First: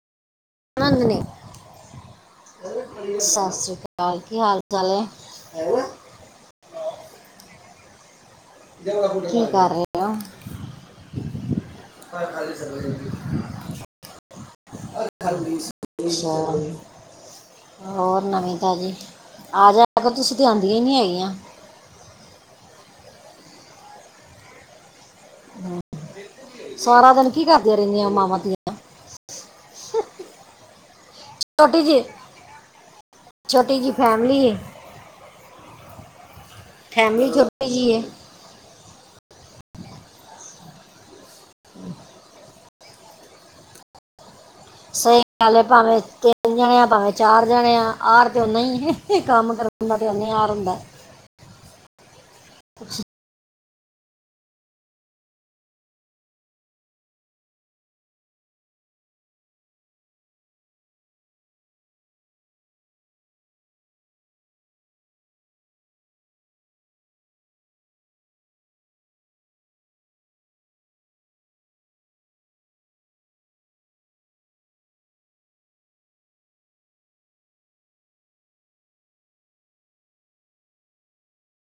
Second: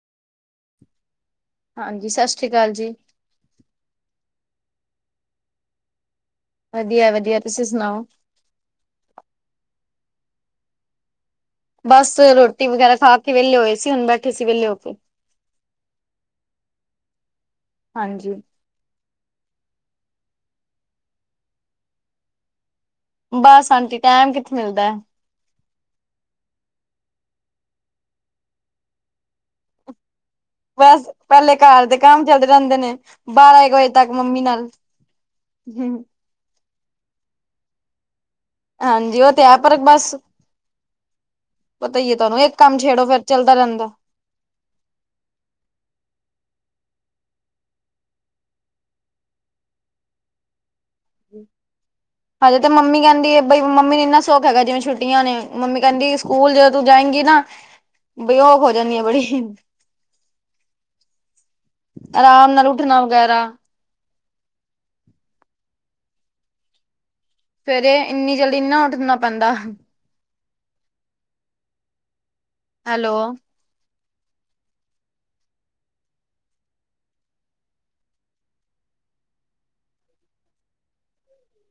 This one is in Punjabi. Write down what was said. ਆਨੰਦ ਨੇ ਹਾਂਜੀ ਸਤਿ ਸ਼੍ਰੀ ਅਕਾਲ ਜੀ ਸਤਿ ਸ੍ਰੀ ਅਕਾਲ। ਕੀ ਹਾਲ ਚਾਲ ਏ? ਵਧੀਆ-ਵਧੀਆ ਤੁਸੀਂ ਸੁਣਾਓ? ਕੀ ਕਰ ਰਹੇ ਓ? ਬਸ ਰੋਟੀ ਵਗੈਰਾ ਖਾ ਕੇ ਵਿਹਲੇ ਹੋਏ ਸੀ ਹੁਣ ਬੈਠੇ ਸੀ ਵਿਹਲੇ ਹੋ ਕੇ ਅੱਛਾ ਹੋਰ ਹਾਂਜੀ ਨਵੀਂ ਤਾਜੀ। ਆ ਜਾਏਯਾ ਕਰੋ ਤੁਸੀਂ ਤੇ ਆਦੀਆਂ ਨਹੀਂ ਹੈਗੀਆਂ। ਬਸ ਆਂਟੀ ਟੈਮ ਕਿੱਥੇ ਮਿਲਦਾ। ਸਾਰਾ ਦਿਨ ਕੀ ਕਰਦੀਆਂ ਰਹਿੰਦੀਆਂ ਮਾਵਾਂ ਧੀਆਂ। ਬਸ ਪਹਿਲੇ ਛੋਟੀ ਘਰ ਦੇ ਜੀ ਕੰਮ ਚੱਲਦੇ ਰਹਿੰਦੇ ਨੇ ਬਾਰਾਂ ਇੱਕ ਛੋਟੀ ਵਜੇ ਜੀ ਤੱਕ ਮੰਮੀ ਫੈਮਿਲੀ ਹੈ ਨਾਲ ਹੂੰ। ਫੈਮਲੀ ਛੋਟੀ ਜੀ ਏ ਹਾਂਜੀ ਉਹ ਤੇ ਹੈ ਪਰ ਬਸ ਪਤਾ ਹੀ ਏ ਤੁਹਾਨੂੰ ਇੱਕ ਕੰਮ ਛੇੜੋ ਫੇਿਰ ਚੱਲਦਾ ਰਹਿੰਦਾ। ਸਹੀ ਗ ਭਾਵੇਂ ਤਿੰਨ ਜਾਣੇ ਆ। ਭਾਵੇਂ ਚਾਰ ਜਾਣੇ ਆ। ਆਰ ਤੇ ਨਾ ਹੀ ਕੰਮ ਕਰ ਮੜ ਉਹਨੇ ਵਾਰ ਹੁੰਦਾ। ਹਾਂਜੇ, ਤੇ ਮੰਮੀ ਕਹਿੰਦੀ ਐ। ਬਈ ਮੰਮੀ ਨੇ ਇੰਨਾ ਸੁਖ ਹੈਗਾ ਜਿਵੇਂ ਛੁੱਟੀਆਂ ਨੇ ਮੰਮੀ ਕਹਿੰਦੀ ਸਕੂਲ ਜਦੋਂ ਤੂੰ ਜਾਏਗੀ ਨਾ ਬਈ ਹੋ ਜਾਂਣੀ ਏ ਬੜੀ [inaudible] ਆਰਾਮ ਨਾਲ ਉੱਠਣਾ ਵਗੈਰਾ ਫੇਰ ਇਹ ਇੰਨੀ ਜਲਦੀ ਨਾ ਉੱਠਣਾ ਪੈਂਦਾ। ਹੈਲੋ